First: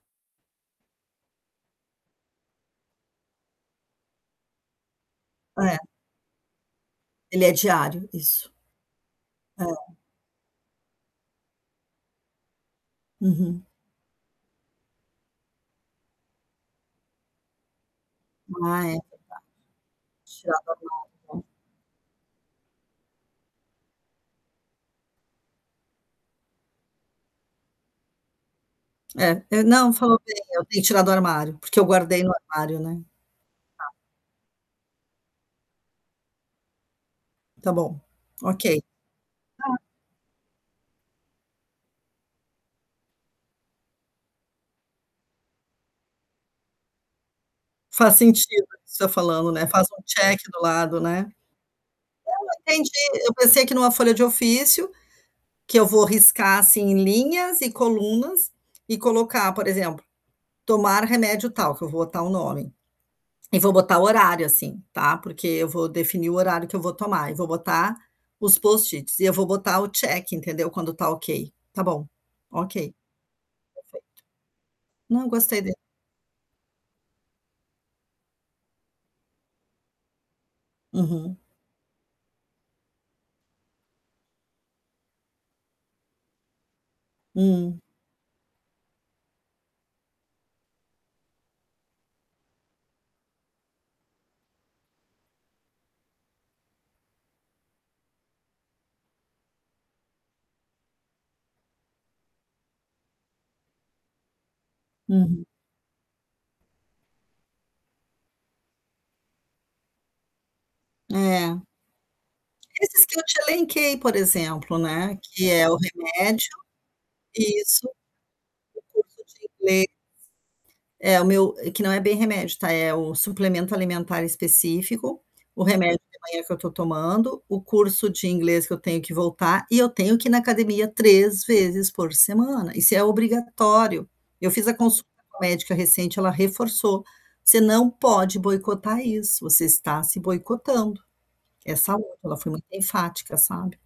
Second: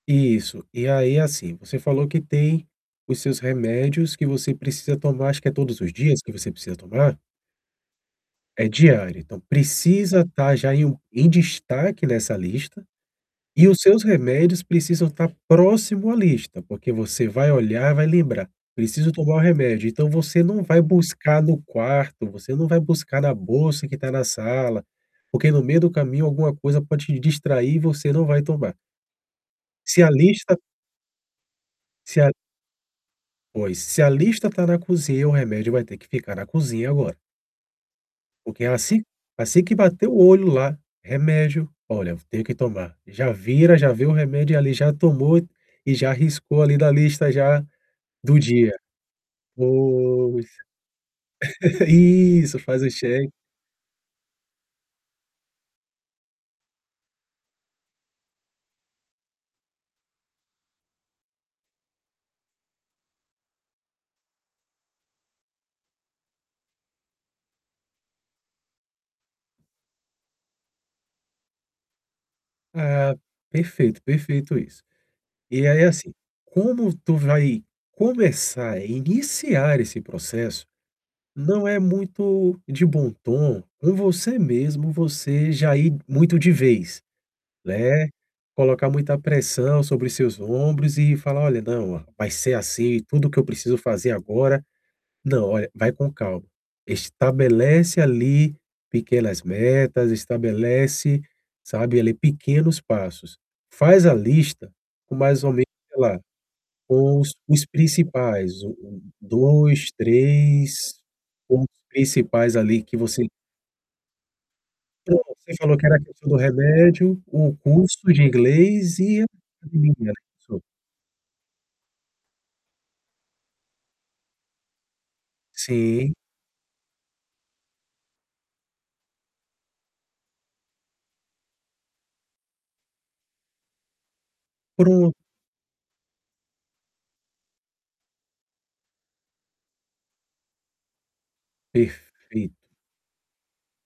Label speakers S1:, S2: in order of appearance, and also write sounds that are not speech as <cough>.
S1: Isso, e aí, é assim, você falou que tem os seus remédios que você precisa tomar, acho que é
S2: É.
S1: todos os dias que você precisa tomar?
S2: Ele é diário. Isso.
S1: É diário, então
S2: É.
S1: precisa estar já em um em destaque nessa lista.
S2: Uhum.
S1: E os seus remédios precisam estar próximo à lista, porque você vai olhar e vai lembrar:
S2: Ah, é verdade.
S1: "Preciso tomar o remédio". Então você
S2: Tirar
S1: não
S2: do
S1: vai
S2: armário,
S1: buscar
S2: né?
S1: no quarto, você não vai buscar na bolsa que tá na sala, porque, no meio do caminho, alguma coisa pode te distrair e você não vai tomar.
S2: É. Eh, não.
S1: Se a
S2: Falou bem,
S1: lista
S2: eu tenho que tirar do armário, porque eu
S1: Se
S2: guardei no
S1: a
S2: armário, né.
S1: Pois.
S2: Tá.
S1: Se a lista tá na cozinha, o remédio vai ter que ficar na cozinha agora
S2: Tá bom,
S1: porque ela
S2: ok.
S1: si assim que
S2: Tá.
S1: bater o olho lá, remédio. "Olha, eu tenho que tomar". Já vira já vê o remédio ali, já tomou e já riscou ali da lista, já,
S2: Faz
S1: do
S2: sentido isso
S1: dia.
S2: que você falando, né. Faz um check
S1: Pois.
S2: do lado, né.
S1: <laughs>
S2: Eu
S1: Isso,
S2: não
S1: faz o
S2: entendi,
S1: cheq
S2: eu pensei aqui numa folha de ofício, que eu vou riscar, assim, linhas e colunas, e colocar, por exemplo, tomar remédio tal, que eu vou botar o nome. E vou botar o horário, assim, tá, porque eu vou definir o horário que eu vou tomar, e vou botar os Post-its e eu vou botar o check, entendeu, quando tá ok. Tá bom, ok. Perfeito.
S1: Ah, perfeito, perfeito isso.
S2: Não, gostei
S1: E
S2: da
S1: aí, é assim, como tu vai começar, iniciar esse processo,
S2: Uhum.
S1: não é muito de bom tom, com você mesmo, você já ir muito de vez,
S2: Hum.
S1: né, colocar muita pressão sobre seus ombros e falar: "Olha, não, ó, vai ser assim, tudo que eu preciso fazer agora". Não. Olha, vai com calma. Estabelece ali pequenas metas. Estabelece, sabe, ali, pequenos passos. Faz a lista com mais
S2: Uhum.
S1: ou menos, sei lá, com os os principais, o o 2, 3,
S2: É.
S1: pontos principais, ali, que
S2: Esses que eu
S1: você
S2: te elenquei, por exemplo né,
S1: Pronto,
S2: que
S1: você
S2: é
S1: falou
S2: o
S1: que era a questão do
S2: remédio.
S1: remédio, o
S2: Isso, o
S1: curso
S2: curso
S1: de inglês e
S2: de inglês
S1: <unintelligible>
S2: é o meu eh, que não é bem remédio, tá, é o suplemento alimentar específico, o remédio
S1: Sim.
S2: da manhã que eu tô tomando, o curso de inglês que eu tenho que voltar e eu tenho que ir na academia 3 vezes por semana. Isso é obrigatório. Eu fiz a consulta
S1: Pro
S2: com a médica recente, ela reforçou: "Você não pode boicotar isso, você está se boicotando". Essa última ela foi
S1: Perfeito.
S2: muito enfática, sabe?